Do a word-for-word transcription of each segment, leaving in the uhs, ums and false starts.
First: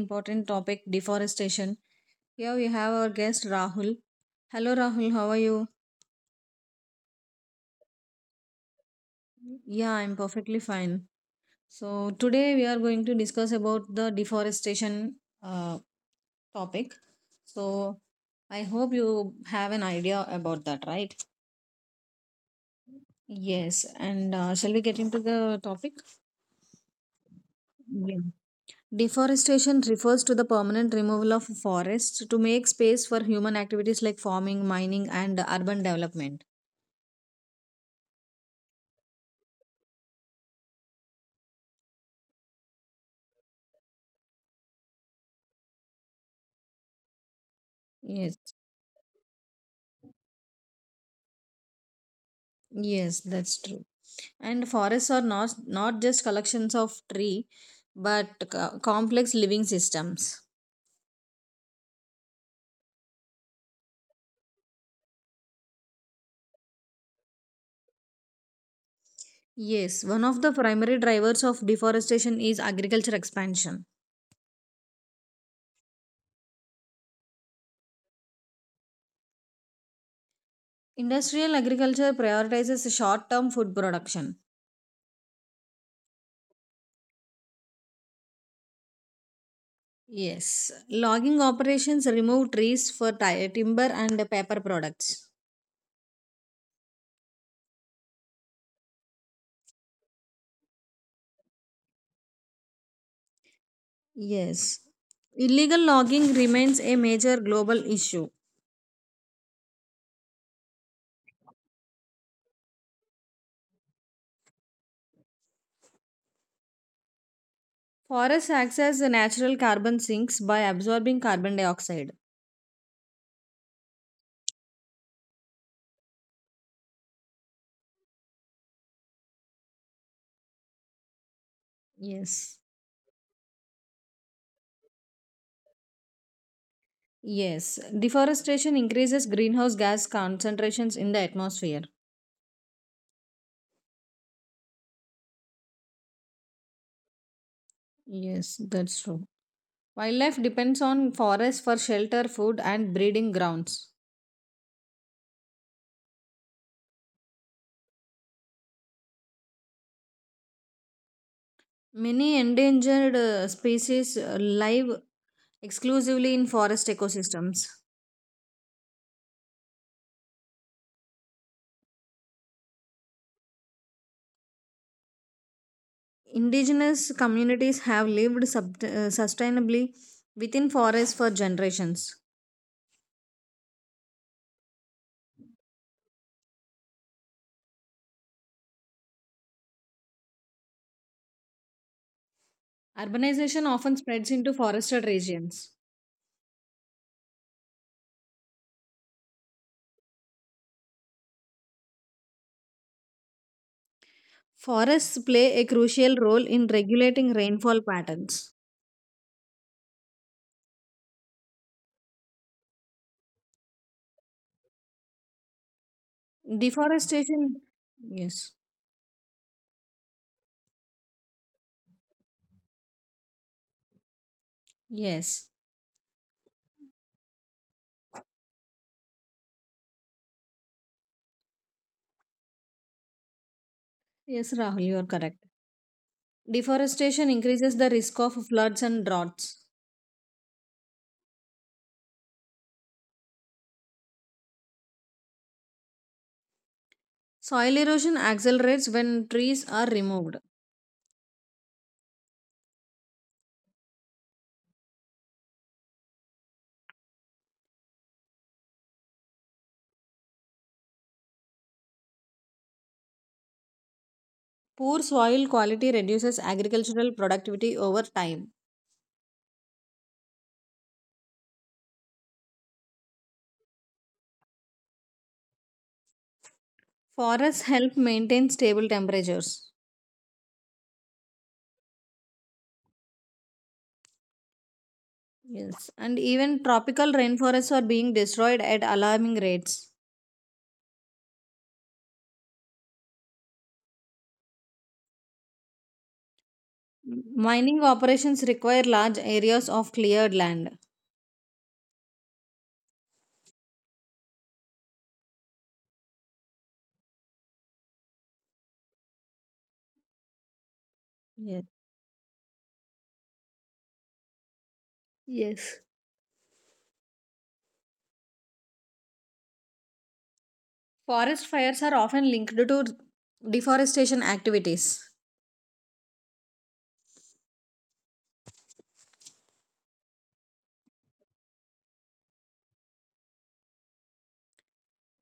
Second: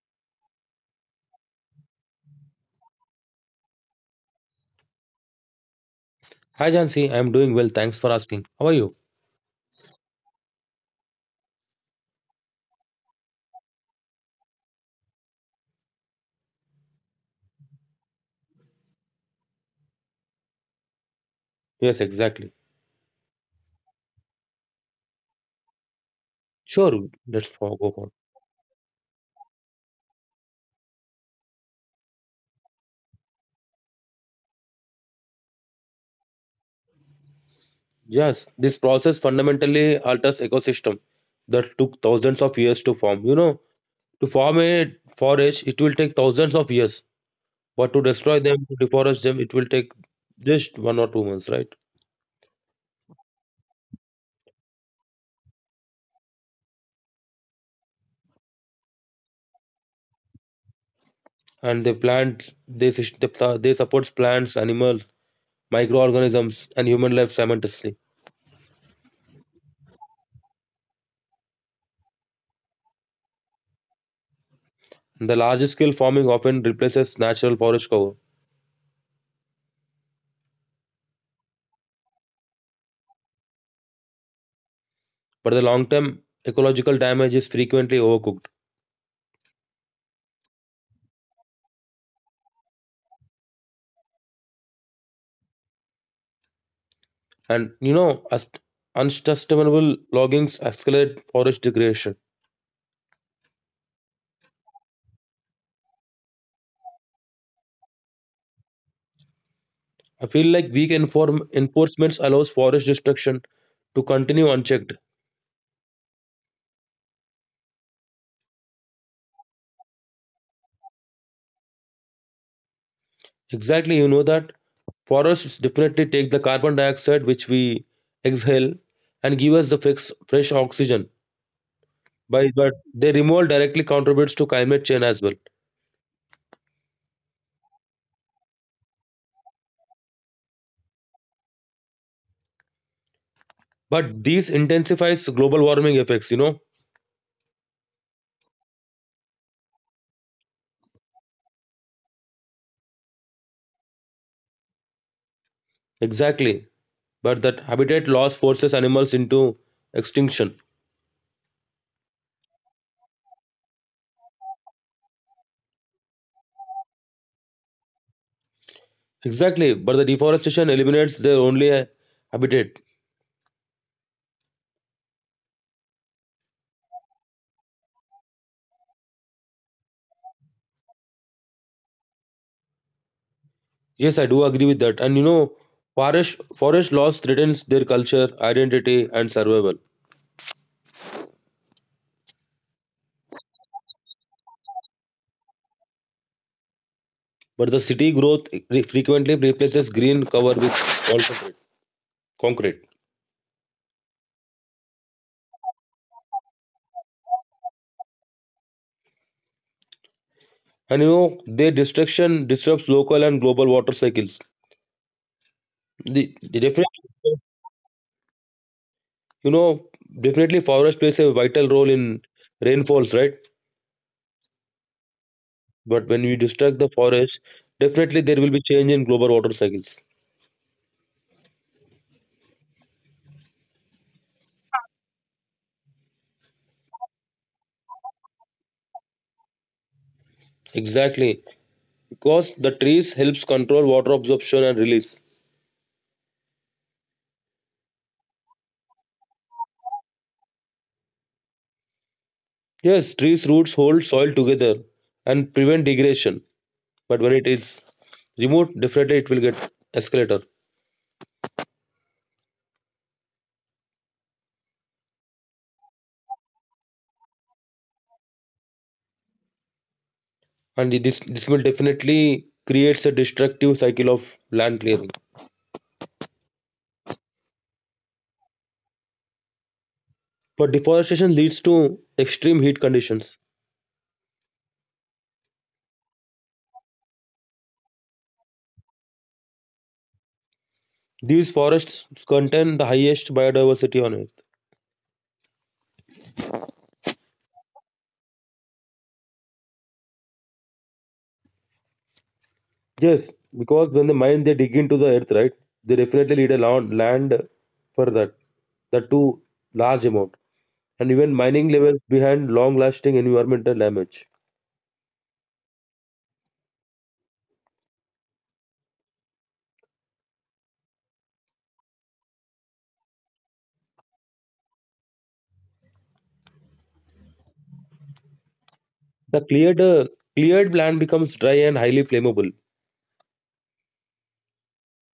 important topic deforestation. Here we have our guest Rahul. Hello Rahul, how are you? Hi, Jansi. I'm doing well. Thanks for asking. How are you? Yeah, I'm perfectly fine. So today we are going to discuss about the deforestation uh, topic. So I hope you have an idea about that, right? Yes, exactly. Yes, and uh, shall we get into the topic? Sure. Let's fo- go on. Yeah. Deforestation refers to the permanent removal of forests to make space for human activities like farming, mining, and urban development. Yes, this process fundamentally alters ecosystem that took thousands of years to form. You know, to form a forest, it will take thousands of years. But to Yes, destroy them, to deforest them, it will take just one or two months, right? yes, that's true. And forests are not not just collections of tree, but co- complex living systems. And they plant, they sus- they su- they supports plants, animals, microorganisms, and human life simultaneously. Yes, one of the primary drivers of deforestation is agriculture expansion. The large scale farming often replaces natural forest cover, Industrial agriculture prioritizes short-term food production. but the long term ecological damage is frequently overcooked. Yes, logging operations remove trees for ti- timber and paper products. And you know, as unsustainable loggings accelerate forest degradation. Yes, illegal logging remains a major global issue. I feel like weak inform- enforcements allows forest destruction to continue unchecked. Forests access the natural carbon sinks by absorbing carbon dioxide. Exactly, you know that forests definitely take the carbon dioxide which we exhale and give us the fix, fresh oxygen. By Yes. but their removal directly contributes to climate change as well. Yes, deforestation increases greenhouse gas concentrations in the atmosphere. But these intensifies global warming effects. You know Yes, that's true. Wildlife depends on forests for shelter, food, and breeding grounds. exactly. but that habitat loss forces animals into extinction. Many endangered uh, species uh, live exclusively in forest ecosystems. Exactly, but the deforestation eliminates their only uh, habitat. Indigenous communities have lived sub- uh, sustainably within forests for generations. Yes, I do agree with that. And you know, forest forest loss threatens their culture, identity, and survival. Urbanization often spreads into forested regions. But the city growth re- frequently replaces green cover with wall concrete. Concrete. Forests play a crucial role in regulating rainfall patterns. And you know, their destruction disrupts local and global water cycles. The, the definitely, Deforestation, yes, you know, definitely forest plays a vital role in rainfalls, right? yes, But when we destruct the forest, definitely there will be change in global water cycles. yes, Rahul, you are correct. Deforestation increases the risk of floods and droughts. Exactly, because the trees helps control water absorption and release. Soil erosion accelerates when trees are removed. Yes, trees roots hold soil together and prevent degradation. But when it is removed, definitely it will get escalator, Poor soil quality reduces agricultural productivity over time. and this this will definitely creates a destructive cycle of land clearing. Forests help maintain stable temperatures. But deforestation leads to extreme heat conditions. Yes. And even tropical rainforests are being destroyed at alarming rates. These forests contain the highest biodiversity on Earth. M- Mining operations require large areas of cleared land. Yes, because when the mine they dig into the earth, right? They definitely need a land, land for that. That too large amount. And even Yes. mining levels behind long lasting environmental damage. Yes. Forest fires are often linked to deforestation activities. The cleared uh, cleared land becomes dry and highly flammable.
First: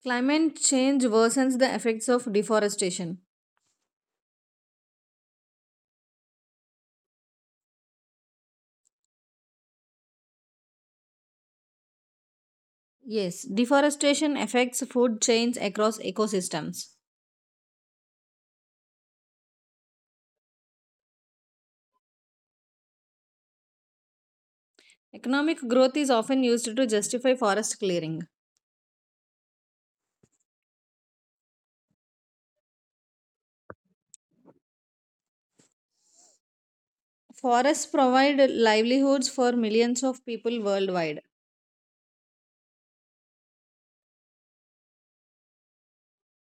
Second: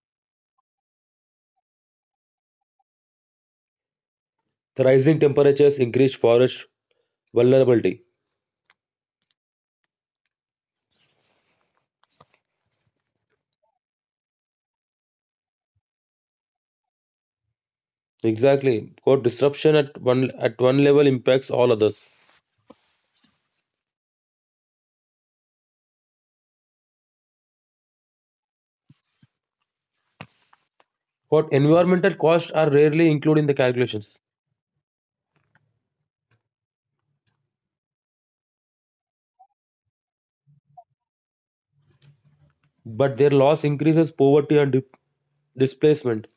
Climate change worsens the effects of deforestation. The rising temperatures increase forest vulnerability. Yes, deforestation affects food chains across ecosystems. Exactly. Quote disruption at one at one level impacts all others. Economic growth is often used to justify forest clearing. Quote environmental costs are rarely included in the calculations, Forests provide livelihoods for millions of people worldwide. but their loss increases poverty and dip- displacement.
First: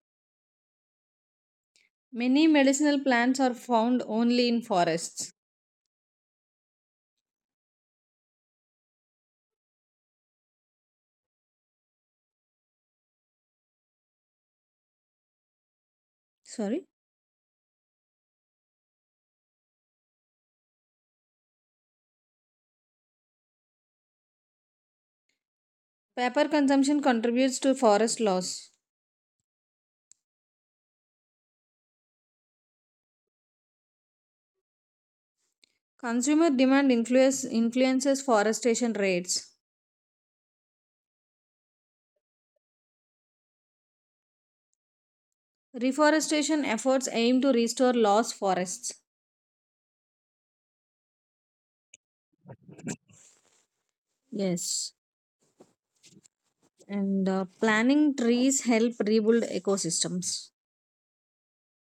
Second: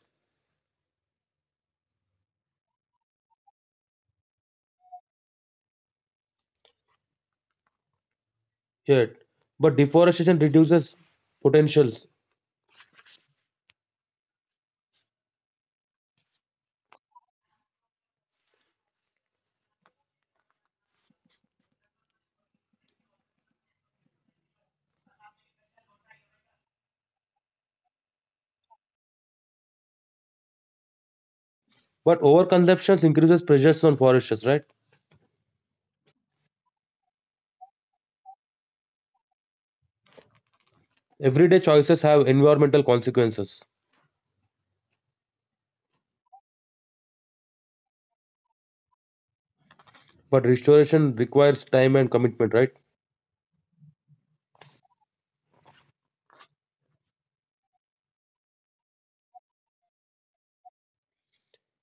Many medicinal plants are found only in forests. Yet, but deforestation reduces potentials, Sorry? Paper consumption contributes to forest loss. but overconsumption increases pressures on forests, right? Consumer demand influence, influences forestation rates. Everyday choices have environmental consequences, Reforestation efforts aim to restore lost forests. but restoration requires time and commitment, right? Yes. And uh, planning trees help rebuild ecosystems.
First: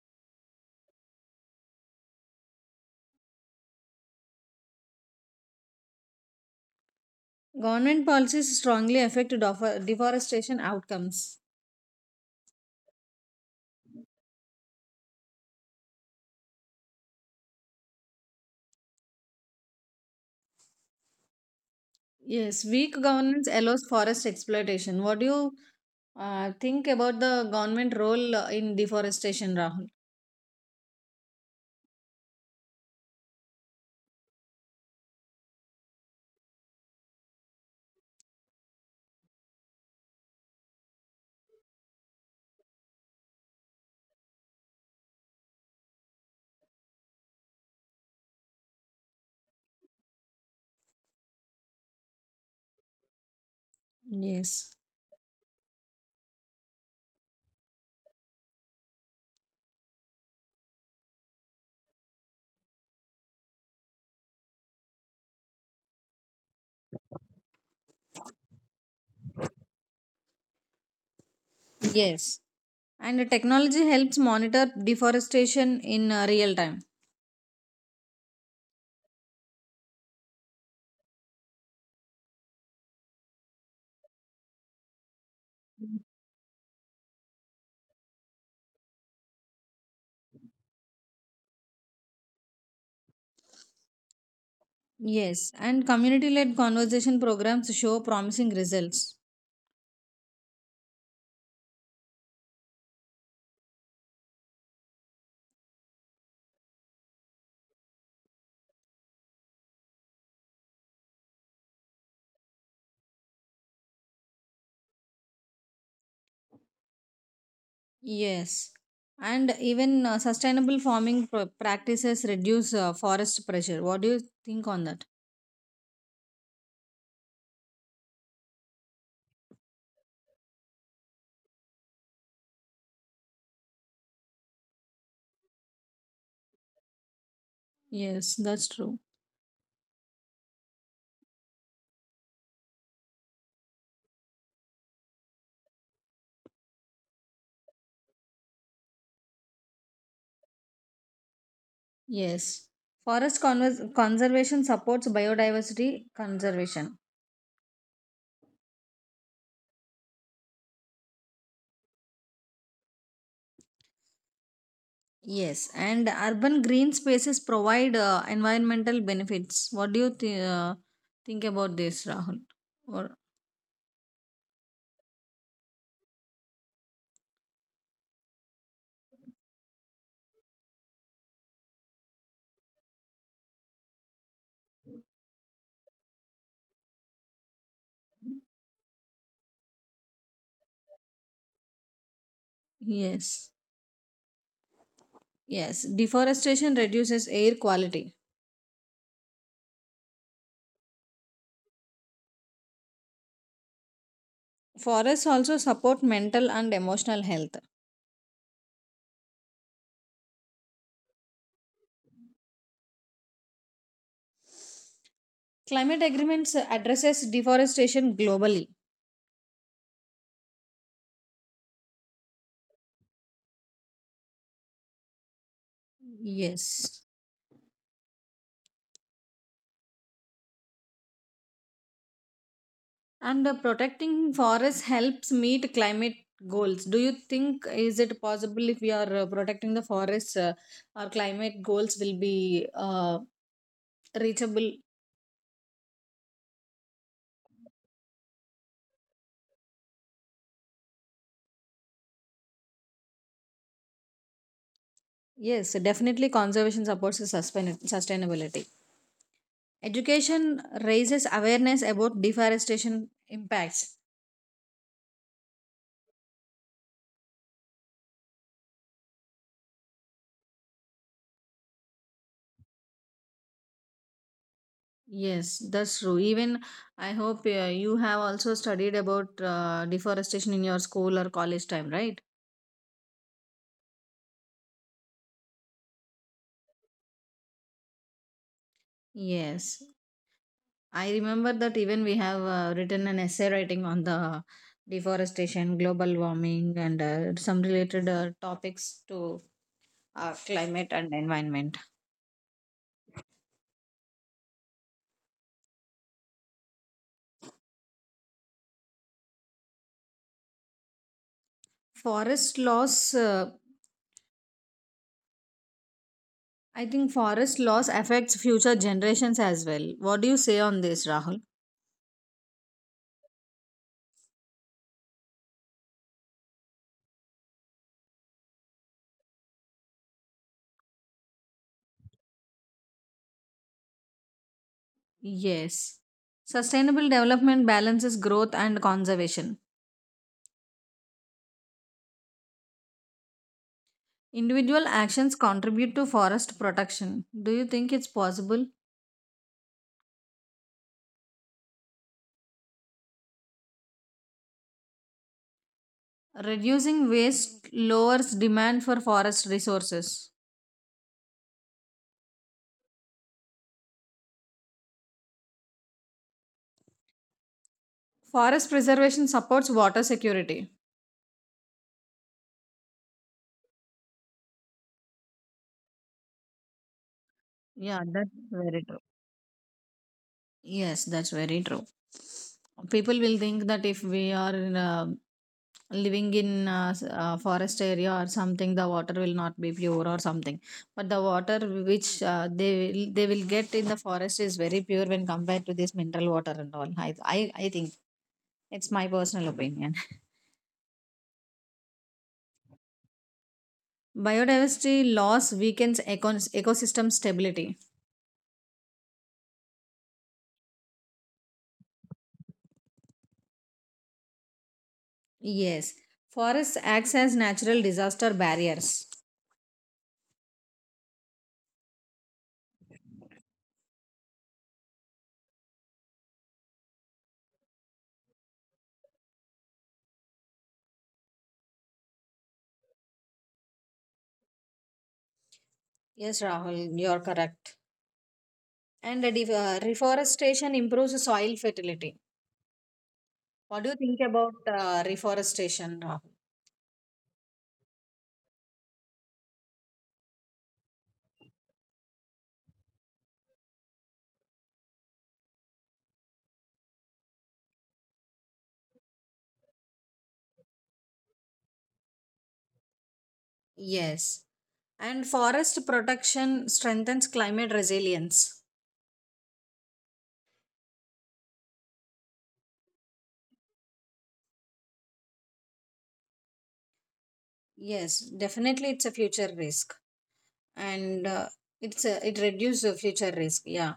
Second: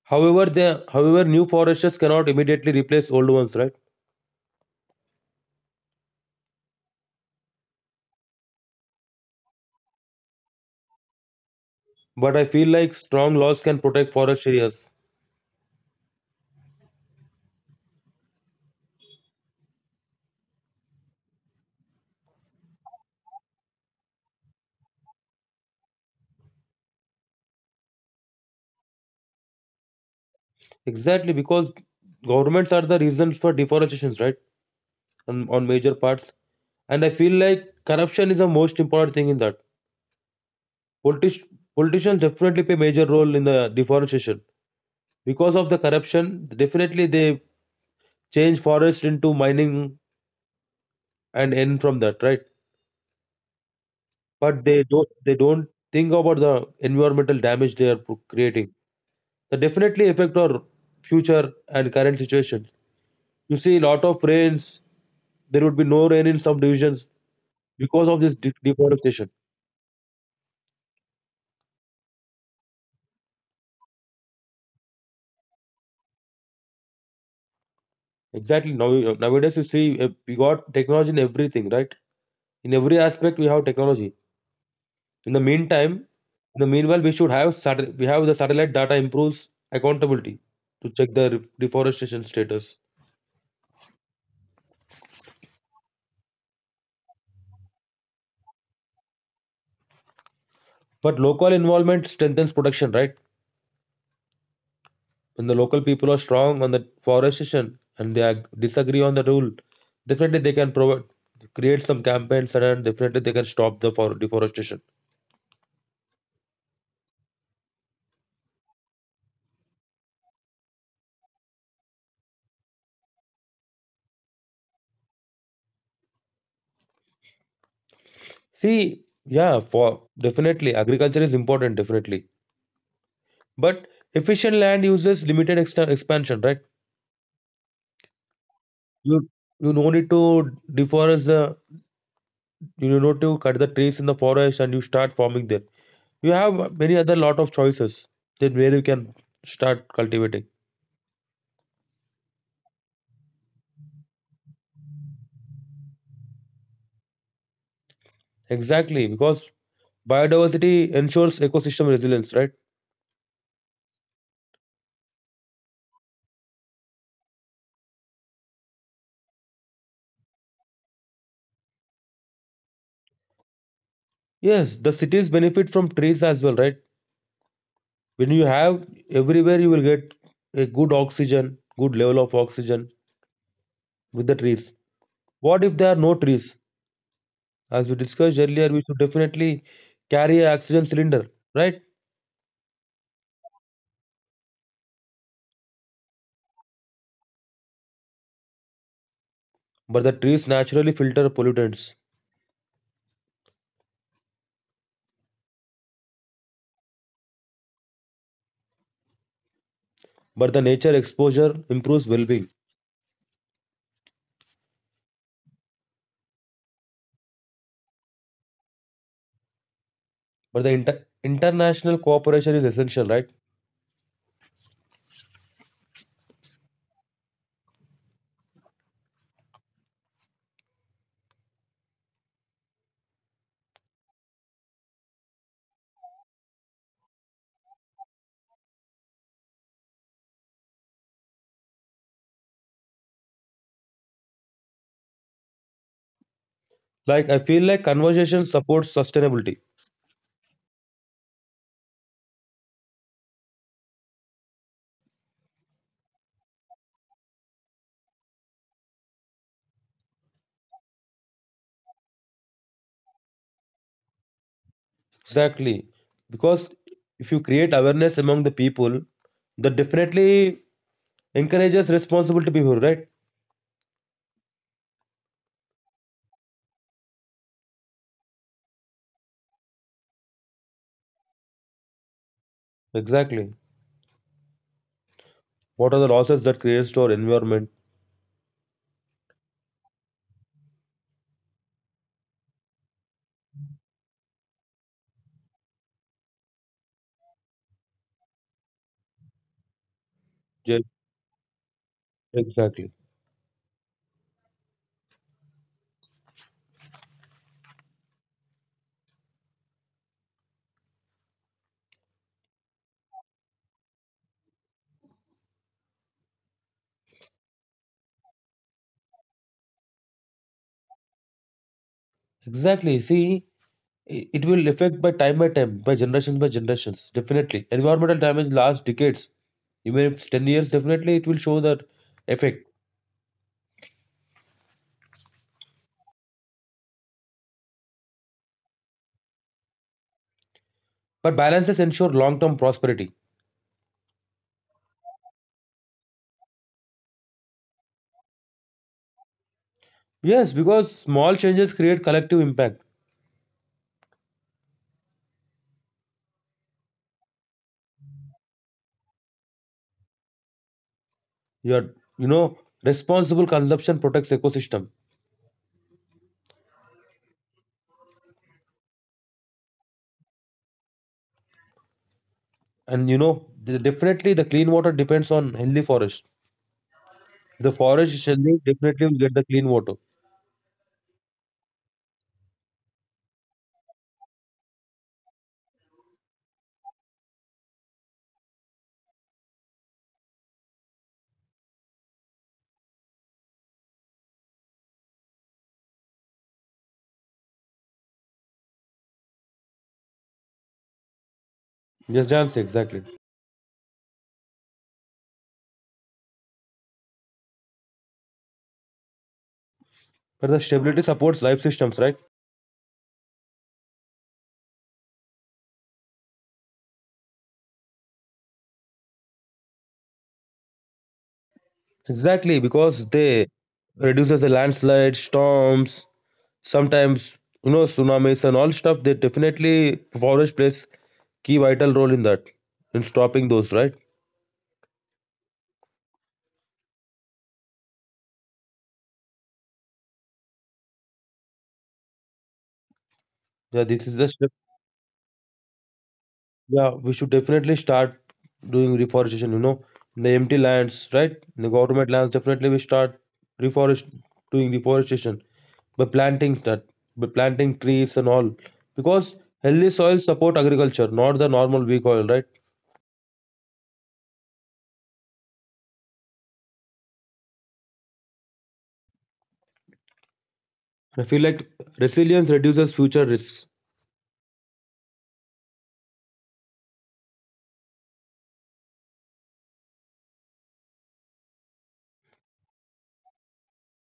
However, the however new forests cannot immediately replace old ones, right? Government policies strongly affect defo- deforestation outcomes. But I feel like strong laws can protect forest areas. Yes, weak governance allows forest exploitation. What do you uh, think about the government role uh, in deforestation, Rahul? Exactly, because governments are the reasons for deforestations, right? On, on major parts, and I feel like corruption is the most important thing in that. Politic- Politicians definitely play major role in the deforestation because of the corruption. Definitely, they change forest into mining and end from that, right? But they Yes. don't they don't think about the environmental damage they are pro- creating. That definitely affect our future and current situations. You see, a lot of rains. There would be no rain in some divisions because of this de- deforestation. Yes. And the technology helps monitor deforestation in uh, real time. Exactly. Now nowadays, you see, eh, we got technology in everything, right? In every aspect, we have technology. In the meantime, in the meanwhile, we should have sat- we have the satellite data improves accountability to check the re- deforestation status. Yes. And community led conversation programs show promising results. But local involvement strengthens protection, right? When the local people are strong on the forestation and they ag- disagree on the rule, definitely they can provide create some campaigns, and then definitely they can stop the for deforestation. Yes. And even uh, sustainable farming pr- practices reduce uh, forest pressure. What do you think on that? See, yeah, for definitely agriculture is important, definitely. But efficient land uses limited extra expansion, right? Yes, that's true. You you no need to deforest the you know to cut the trees in the forest and you start farming there. You have many other lot of choices that where you can start cultivating. Yes. Forest convers- conservation supports biodiversity conservation. Exactly, because biodiversity ensures ecosystem resilience, right? Yes. And urban green spaces provide uh, environmental benefits. What do you th- uh, think about this, Rahul? Or Yes, the cities benefit from trees as well, right? When you have everywhere you will get a good oxygen, good level of oxygen with the trees. What if there are no trees? As we discussed earlier, we should definitely carry an oxygen cylinder, right? yes. Yes. Deforestation reduces air quality. But the trees naturally filter pollutants. Forests also support mental and emotional health. But the nature exposure improves well-being. Climate agreements addresses deforestation globally. But the inter- international cooperation is essential, right? Yes. And uh, protecting forests helps meet climate goals. Do you think is it possible if we are uh, protecting the forests, uh, our climate goals will be uh, reachable? Like, I feel like conversation supports sustainability. Yes, definitely. Conservation supports the sustain- sustainability. Education raises awareness about deforestation impacts. Exactly, because if you create awareness among the people, that definitely encourages responsible behavior, right? Yes, that's true. Even I hope uh, you have also studied about uh, deforestation in your school or college time, right? Exactly. What are the losses that creates to our environment? Yes. I remember that even we have uh, written an essay writing on the deforestation, global warming, and uh, some related uh, topics to uh, Yes, climate and environment. exactly. Forest loss, uh, I think forest loss affects future generations as well. What do you say on this, Rahul? Exactly. See, I- It will affect by time by time, by generations by generations, definitely. Environmental damage lasts decades. Even if ten years, definitely it will show that effect. Yes. Sustainable development balances growth and conservation. But balances ensure long term prosperity. Individual actions contribute to forest protection. Do you think it's possible? Yes, because small changes create collective impact. Reducing waste lowers demand for forest resources. Your, you know, responsible consumption protects ecosystem. Forest preservation supports water security. And, you know, the- definitely the clean water depends on healthy forest. The forest Yeah, is that's healthy, very definitely true. will get the clean water. Yes, that's very true. People will think that if we are in living in a, s- a forest area or something, the water will not be pure or something. But the water which uh, they will, they will get in the forest is very pure when compared to this mineral water and all. I I, I think it's my personal opinion. Yes, Jansi, exactly. Biodiversity loss weakens econ- ecosystem stability. But the stability supports life systems, right? Yes, forests acts as natural disaster barriers. Exactly, because they reduces the landslides, storms, sometimes you know tsunamis and all stuff. They definitely forest plays key vital role in that, in stopping those, right? Yes, Rahul, you're correct. And the def- uh, reforestation improves soil fertility. Yeah, this What do is you the think step. about uh, reforestation, Rahul? Yeah, we should definitely start doing reforestation. You know, in the empty lands, right? In the government lands, definitely we start reforest doing reforestation by planting that by planting trees and all, because healthy soils support agriculture, not the normal weak oil, right? Yes. And forest protection strengthens climate resilience. I feel like resilience reduces future risks. Yes, definitely, it's a future risk, and uh, it's a, it reduces the future risk. Yeah.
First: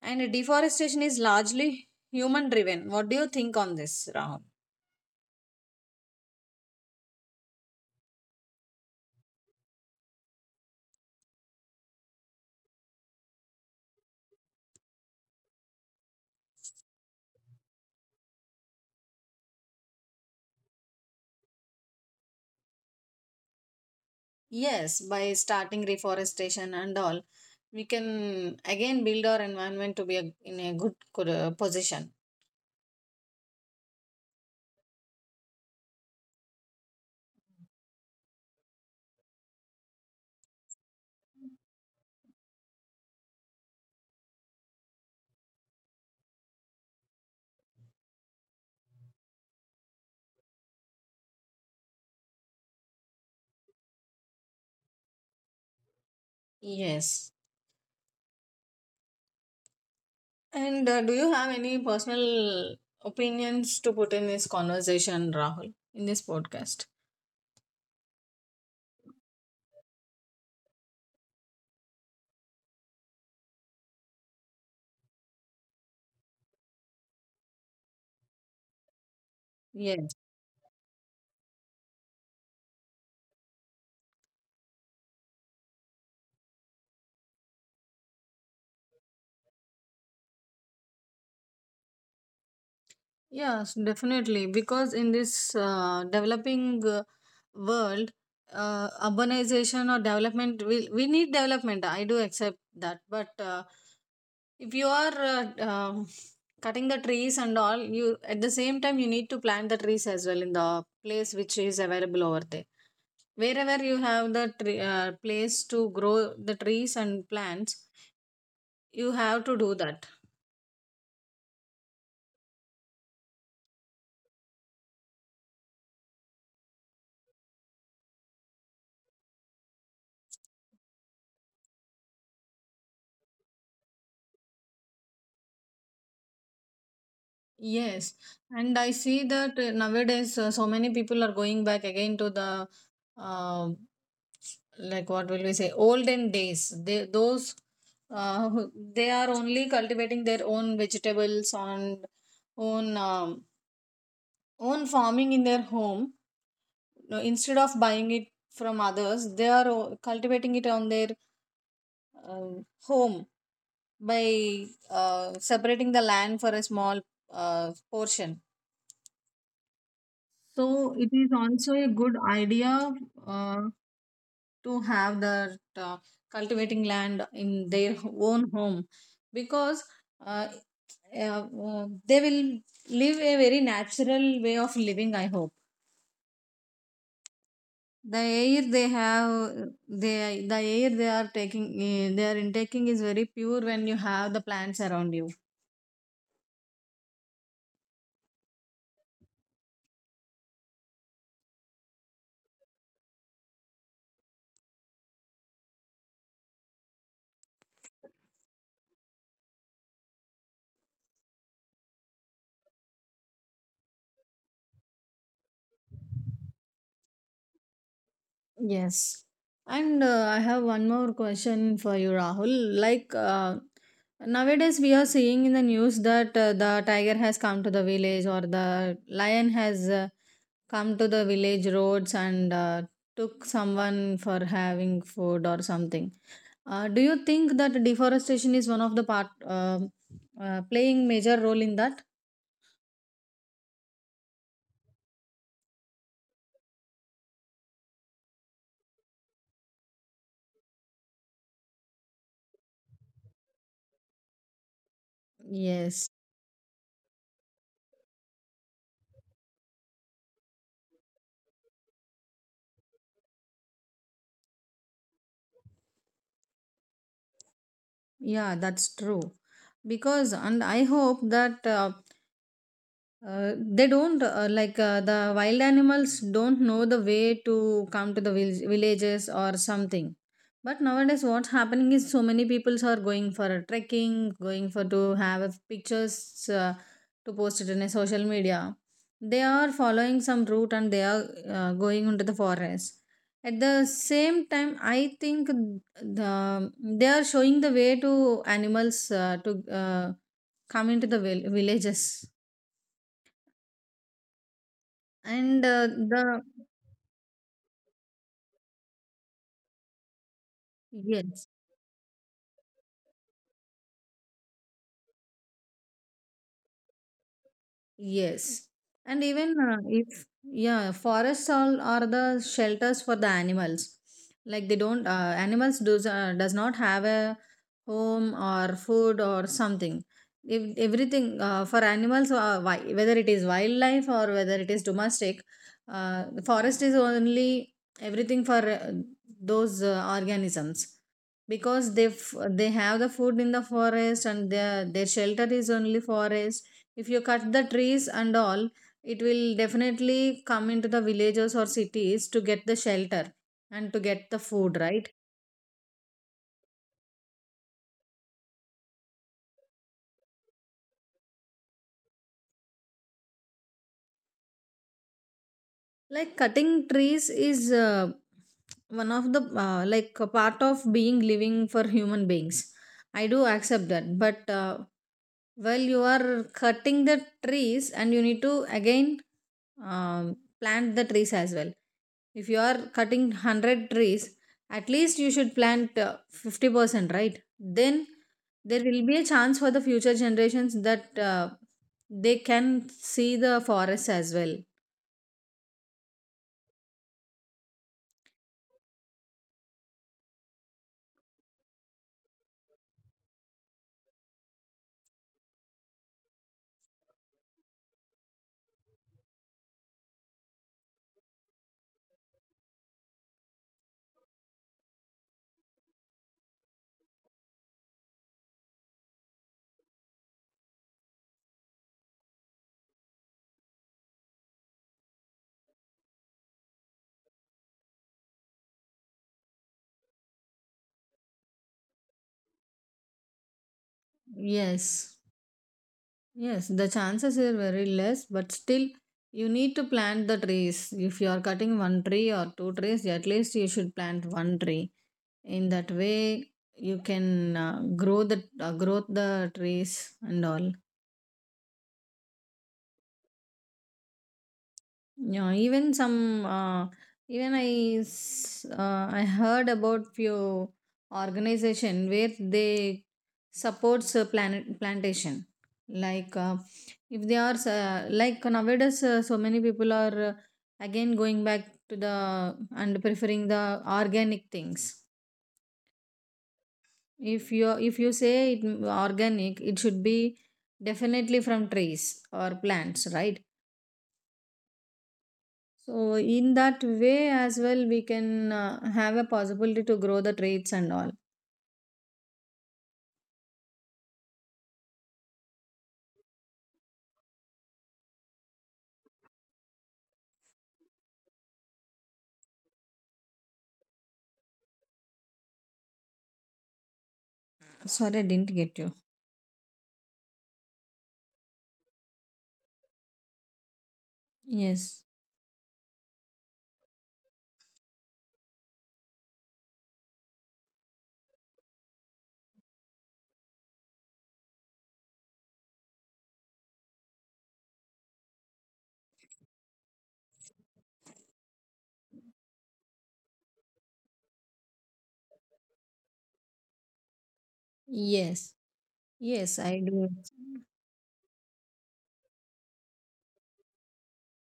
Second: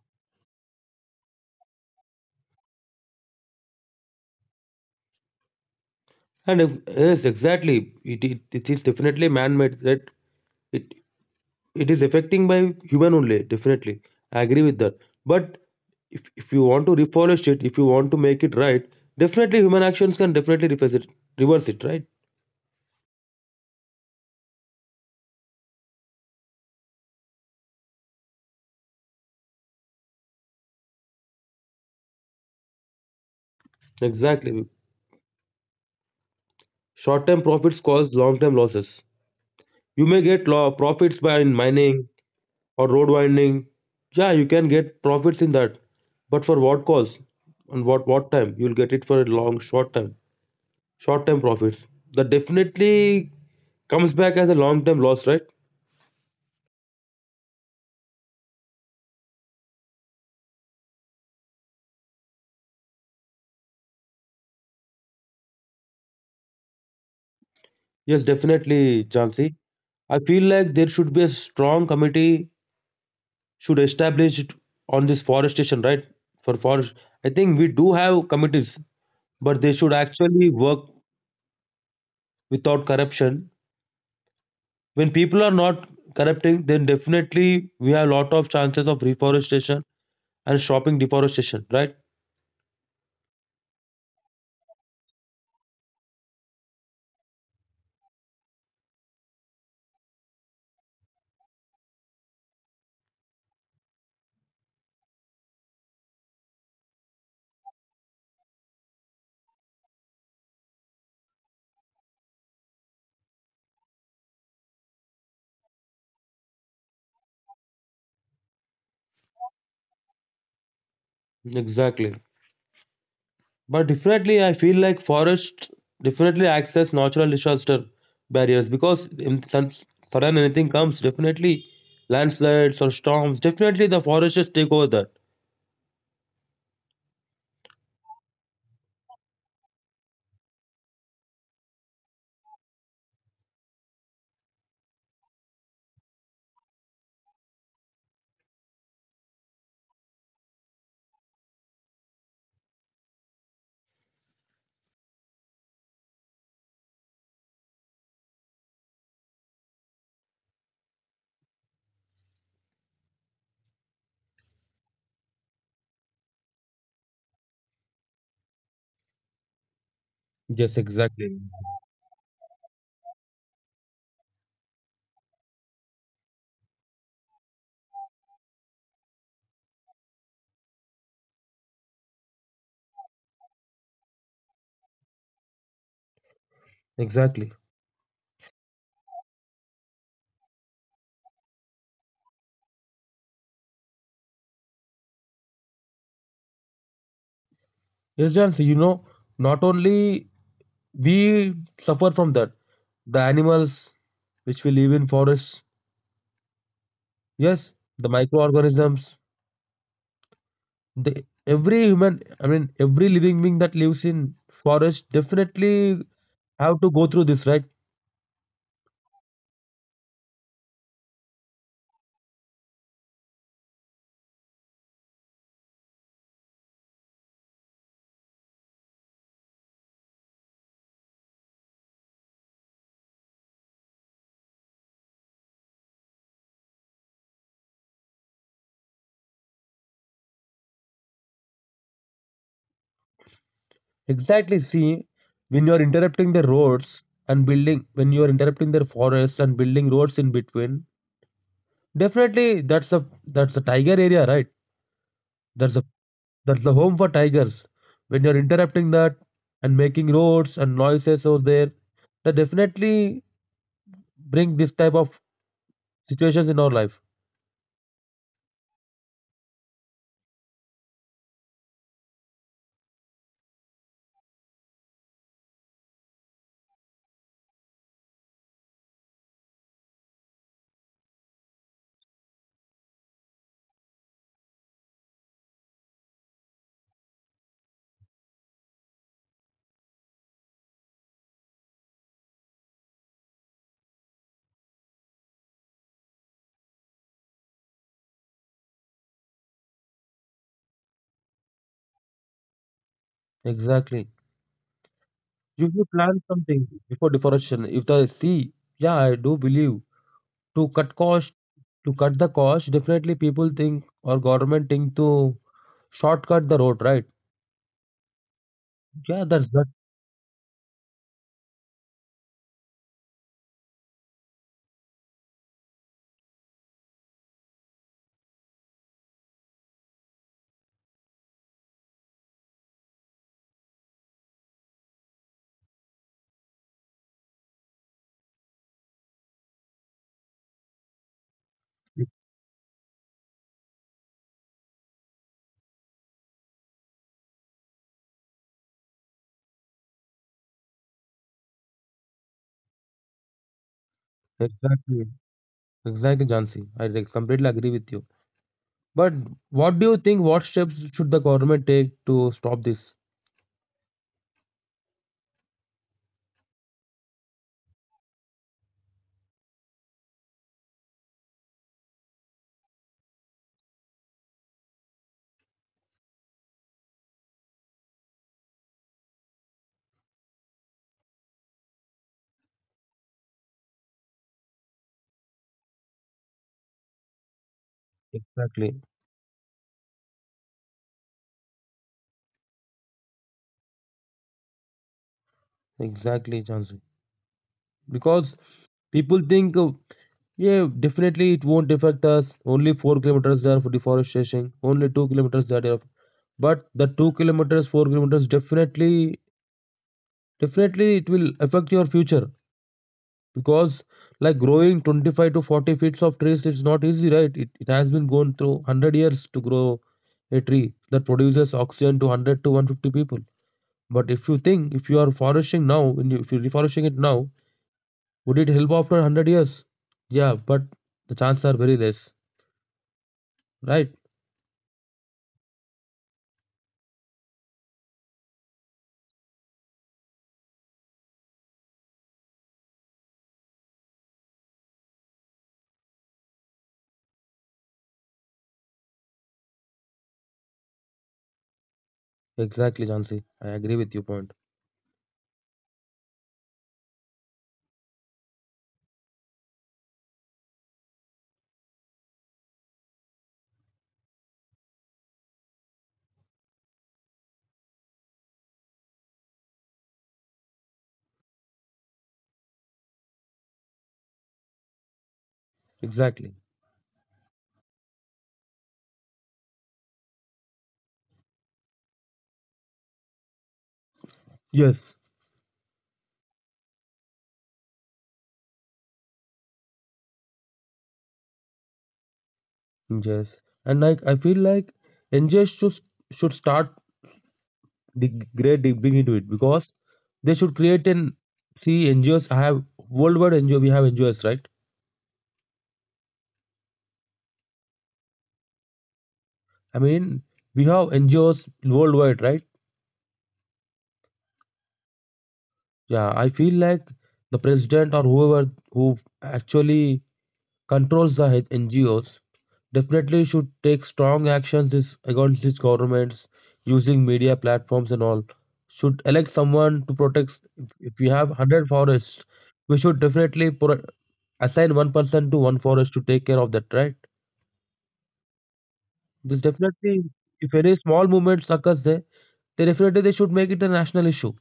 And deforestation is largely human driven. What do you think on this, Rahul? And if, yes, exactly. It, it, it is definitely man-made that it it is affecting by human only, definitely. I agree with that. But if, if you want to refolish it, if you want to make it right, definitely human actions can definitely reverse it, reverse it, right? Yes, by starting reforestation and all, we can again build our environment to be a, in a good good, uh, position. Exactly. Short-term profits cause long-term losses. You may get law profits by in mining, or road widening. Yeah, you can get profits in that, but for what cause, and what what time? You'll get it for a long, short time, short time profits. That definitely comes back as a long term loss, right? Yes. And uh, do you have any personal opinions to put in this conversation, Rahul, in this podcast? Yes, definitely, Jansi. I feel like there should be a strong committee should establish it on this forestation, right? For forest, I think we do have committees, but they should Yes. actually work without corruption. When people are not corrupting, then definitely we have a lot of chances of reforestation and stopping deforestation, right? Yes, definitely. Because in this uh, developing uh, world, uh, urbanization or development, we, we need development. I do accept that. But uh, if you are uh, um, cutting the trees and all, you at the same time you need to plant the trees as well in the place which is available over there. Wherever you have the tree, uh, place to grow the trees and plants, you have to do that. Exactly. But definitely, I feel like forests definitely acts as natural disaster barriers, because in some sudden anything comes, definitely landslides or storms, definitely the forests take over that. Yes, and I see that uh, nowadays uh, so many people are going back again to the uh, like what will we say olden days. They those uh, who- they are only cultivating their own vegetables and own um, own farming in their home. No, instead of buying it from others. They are o- cultivating it on their um, home by uh, separating the land for a small uh, portion. Yes, So it exactly. is also a good idea uh, to have that uh, cultivating land in their own home because uh, uh, uh, they will live a very natural way of living. I hope Exactly. the air they have, they the air they are taking, eh, they are intaking is very pure when you have the plants around you. Yes, Jansi, you know, not only we suffer from that, the animals which we live in forests. Yes, the microorganisms, the every human, I mean, every living being that lives in forest definitely have to go through this, right? Yes. And uh, I have one more question for you, Rahul. Like, uh, nowadays we are seeing in the news that uh, the tiger has come to the village or the lion has uh, come to the village roads and uh, took someone for having food or something. Uh, do you think that deforestation is one of the part uh, uh, playing major role in that? Exactly. See, when you are interrupting the roads and building, when you are interrupting their forests and building roads in between, definitely that's a that's a tiger area, right? That's a Yes. that's the home for tigers. When you're interrupting that and making roads and noises over there, that definitely bring this type of situations in our life. Yeah, that's true. Because, and I hope that uh, Uh, they don't uh, like uh, the wild animals don't know the way to come to the vil- villages or something, but nowadays what's happening is so many people are going for a trekking, going for to have pictures uh, to post it in a social media. They are following some route and they are uh, going into the forest. At the same time I think the they are showing the way to animals uh, to uh, come into the vil- villages. Exactly. And You Usually uh, plan the something before deforestation. If they see, yeah, I do believe to cut cost, yes. to cut the cost, definitely people think or government think to shortcut the road, right? Yes. And Yeah, that's even that uh, if, yeah, forests all are the shelters for the animals. Like they don't, uh, animals does, uh, does not have a home or food or something. If everything uh, for animals, uh, wi- whether it is wildlife or whether it is domestic, uh, the forest is only everything for uh, those uh, organisms, because they f- they have the food in the forest, and their their shelter is only forest. If you cut the trees and all, it will definitely come into the villages or cities to get the shelter and to get the food, right? exactly exactly, Jansi. I, like, completely agree with you. But what do you think? What steps should the government take to stop this? Like cutting trees is uh, one of the uh, like a part of being living for human beings. I do accept that, but uh, while you are cutting the trees, and you need to again um, plant the trees as well. If you are cutting one hundred trees, at least you should plant uh, fifty percent, right? Then there Exactly, will be a chance for the future generations that uh, they can see the forest as well. exactly, Jansi. Because people think, uh, yeah, definitely it won't affect us. Only four kilometers there for deforestation. Only two kilometers there. there." But the two kilometers, four kilometers, definitely, definitely it will affect your future, because like growing twenty-five to forty feet of trees, it's not easy, right? It, it has been gone through one hundred years to grow a tree that produces oxygen to one hundred to one hundred fifty people. But if you think, if you are foraging now, when you, if you're reforesting it now, would it help after one hundred years? Yeah, but the chances are very less, right? Yes. Yes, the chances are very less, but still, you need to plant the trees. If you are cutting one tree or two trees, at least you should plant one tree. In that way, you can uh, grow the uh, grow the trees and all. Exactly, Jansi. I agree with your point. Yeah, even some uh, even I s- uh, I heard about few organization where they supports uh, planet plantation. Like uh, if they are uh, like nowadays uh, so many people are uh, again going back to the and preferring the organic things. Exactly. If you if you say it, mm, organic it should be definitely from trees or plants, right? Yes. So in that way as well, we can uh, have a possibility to grow the traits and all. Yes. And, like, I feel like N G Os should, should start dig, great digging into it, because they should create an see, N G Os have worldwide N G O, we have N G Os, right? Sorry, I didn't get you. I mean, we have N G Os worldwide, right? Yes, Yeah, I feel like the president or whoever who actually controls the H- N G Os definitely should take strong actions, this, against these governments using media platforms and all. Should elect someone to protect. If, if we have one hundred forests, we should definitely pro- assign one person to one forest to take care of that, right? yes, This yes, I do. definitely, if any small movements occurs there, they definitely they should make it a national issue.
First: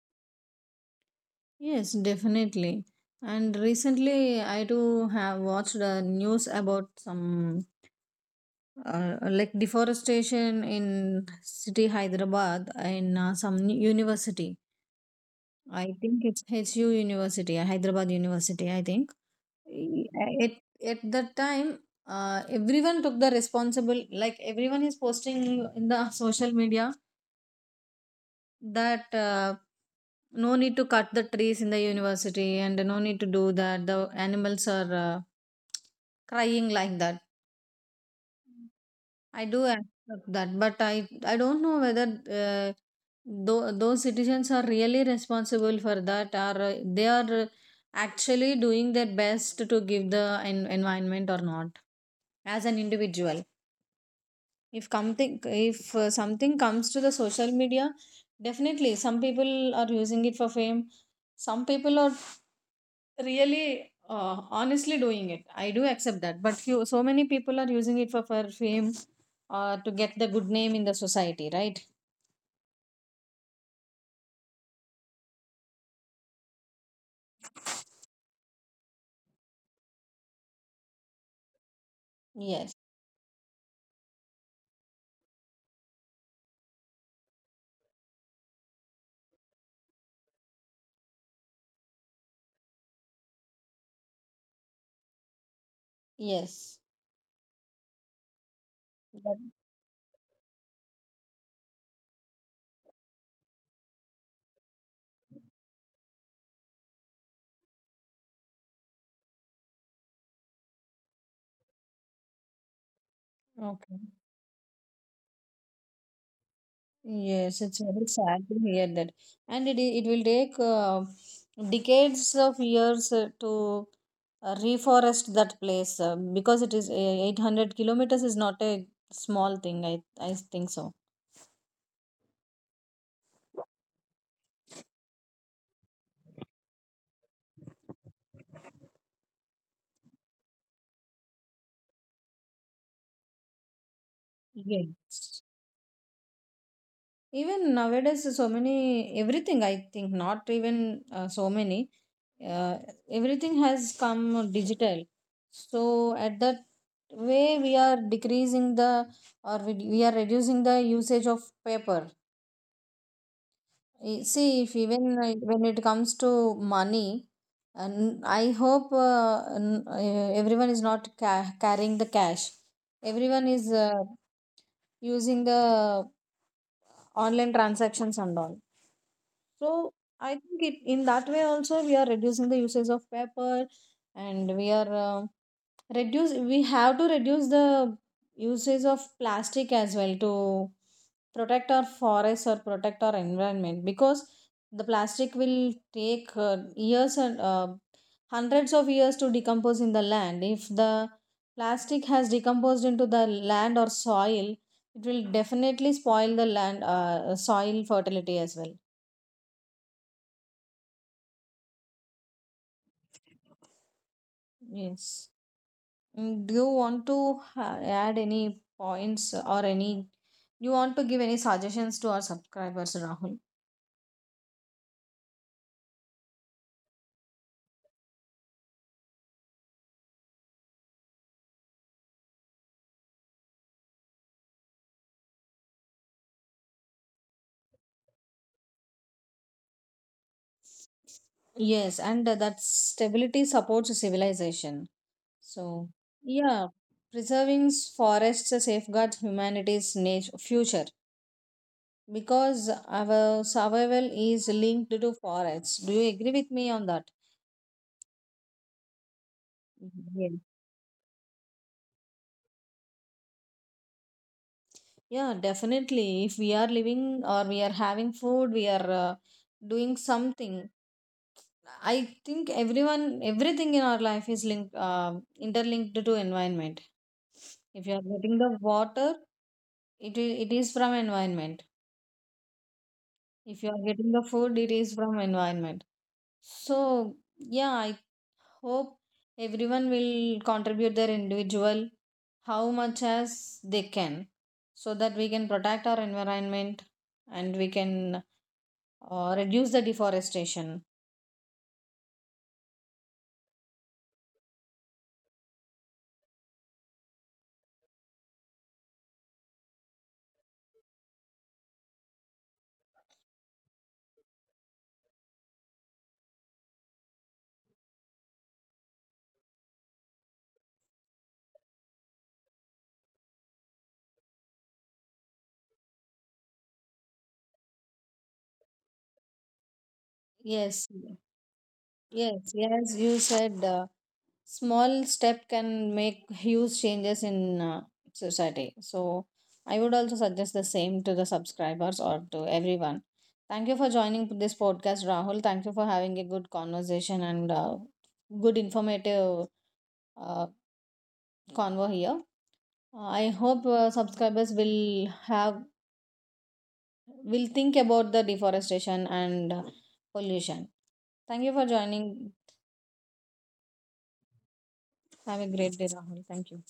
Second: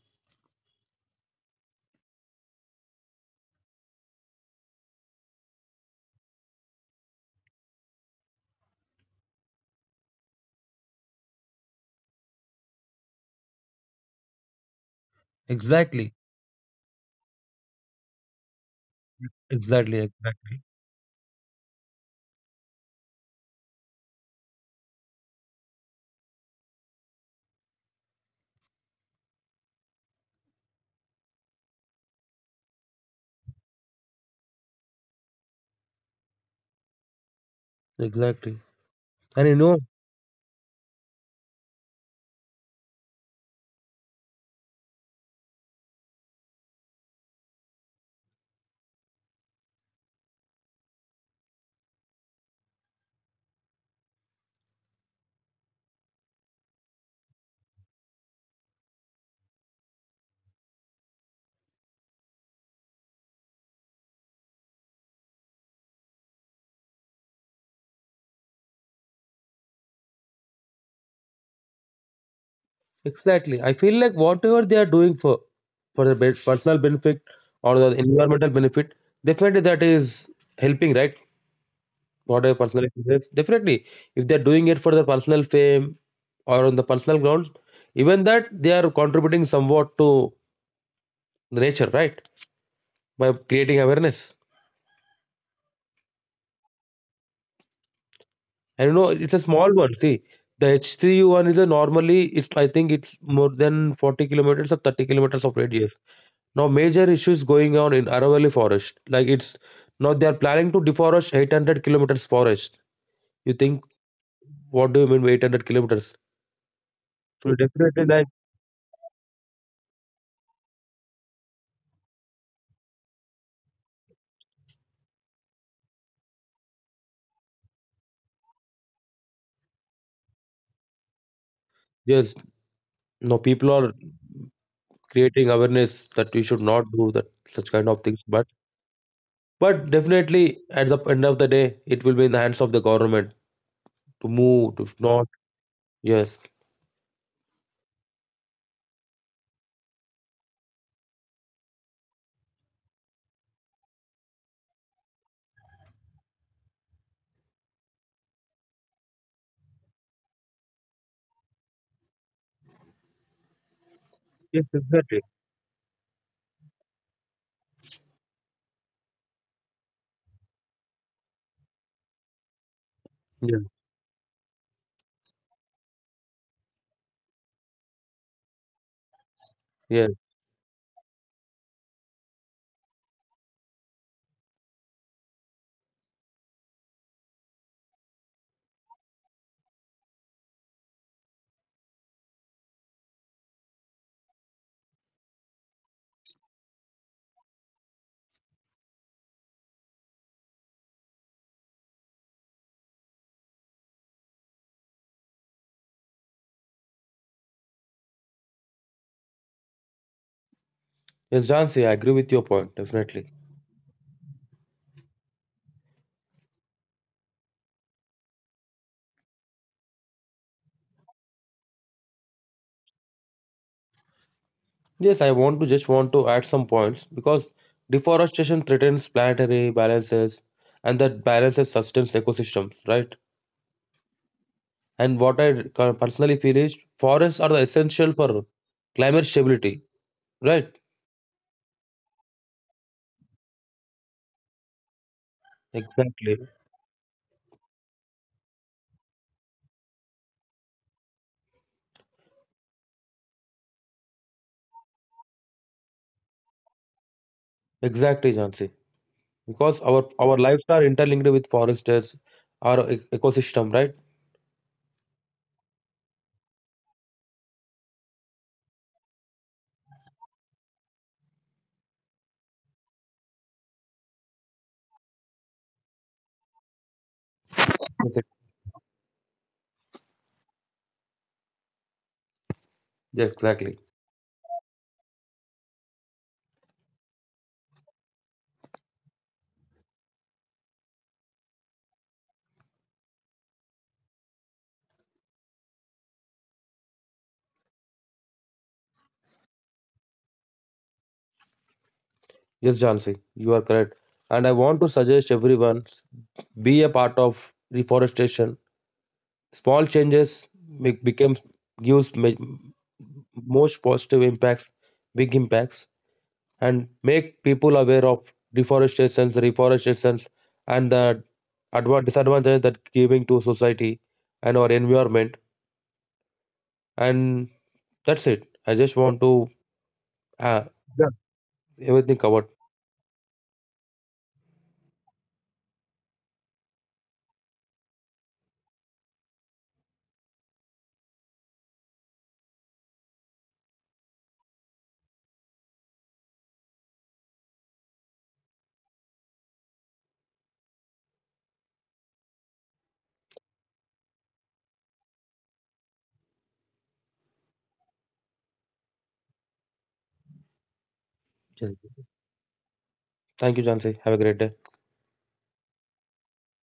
Yes, definitely. And recently, I do have watched the news about some uh, like deforestation in city Hyderabad in uh, some university. I Exactly. think it's H U University, uh, Hyderabad University, I think Exactly. it Exactly. at that time uh, everyone took the responsible, like everyone is posting in the social media that uh, no need to cut the trees in the university and no need to do that, the animals are uh, crying like that. Exactly. I And you do know, accept that, but I I don't know whether uh, tho- those citizens are really responsible for that, or uh, they are uh, actually doing their best to give the en- environment or not as an individual. If something if uh, something comes to the social media, definitely some people are using it for fame. Some people are really uh, honestly doing it, I do accept that, but few, so many people are using it for, for fame, uh, to get the good name in the society, right? Exactly. I feel like whatever they are doing for for the ben- personal benefit or the environmental benefit, definitely that is helping, right? Whatever personal Yes, interest, definitely. If they are doing it for the personal fame or on the personal grounds, even that they are contributing somewhat to the nature, right? By creating awareness. yes, And you know, that, it's a small one. See, the H three U one is a normally it's I think it's more than forty kilometers or thirty kilometers of radius. Now, major issues going on in Aravalli Forest. Like it's now they are planning to deforest eight hundred kilometers forest. You think, okay. what do you mean by eight hundred kilometers? So Yes, it's very definitely, like, sad to hear that. And it, i- it will take uh, decades of years uh, to uh, reforest that place, uh, because it is uh, eight hundred kilometers is not a small thing. I, I think so. yes, no, people are creating awareness that we should not do that such kind of things. But but definitely, at the end of the day, it will be in the hands of the government to move, to Yeah. not, yes, Even nowadays, so many, everything, I think, not even uh, so many, uh, everything has come digital. So at that way, we are decreasing the or we we are reducing the usage of paper. Eh, yes, See, if even exactly. like, when it comes to money, and I hope uh, n- eh, everyone is not ca- carrying the cash. Everyone Yeah, is uh, using the online transactions and all. So yes, I think it in that way also we are reducing the usage of paper, and we are uh, reduce we have to reduce the usage of plastic as well to protect our forests or protect our environment, because the plastic will take uh, years and uh, hundreds of years to decompose in the land. If the plastic has decomposed into the land or soil, it will definitely spoil the land, uh, soil fertility as well. yes, Jansi, I agree with your point. Definitely. Yes. Mm, do you want to ha- add any points or any? You want to give any suggestions to our subscribers, Rahul? Yes, I want to just want to add some points, because deforestation threatens planetary balances and that balances sustains ecosystems, right? And what I co- personally feel is forests are the essential for climate stability, right? Yes, and uh, that stability supports civilization. So, Exactly. yeah, preserving s- forests safeguards humanity's nat- future because our survival is linked to forests. Do you agree with me on that? Exactly, Jansi. Because our our Yes. lives are interlinked with forests, our e- ecosystem, right? Yeah, definitely. If we are living or we are having food, we are uh, doing something. I think everyone, everything in our life is linked, um interlinked to environment. If you are Yes, getting the water, it is, it is from environment. yes, If you exactly. are getting the food, it is from environment. So yeah, I hope everyone will contribute their individual how much as they can, so that we can protect our environment, and we can uh, reduce the deforestation. Yes, Jansi, you are correct. And I want to suggest everyone s- be a part of reforestation. Small changes make, become gives ma- most positive impacts, big impacts, and make people aware of deforestation, reforestation, and the adva- disadvantages that giving to society and our environment. And that's it. I just want to, uh, Yes, everything covered. yes, yes. You said. Uh, small step can make huge changes in uh, society. So I would also suggest the same to the subscribers or to everyone. Thank you for joining this podcast, Rahul. Thank you for having a good conversation, and uh, good informative uh, convo here. Uh, I hope uh, subscribers will have will think about the deforestation and uh, pollution. Thank you for joining. Thank you, Jansi. Have a great day. Have a great day, Rahul. Thank you.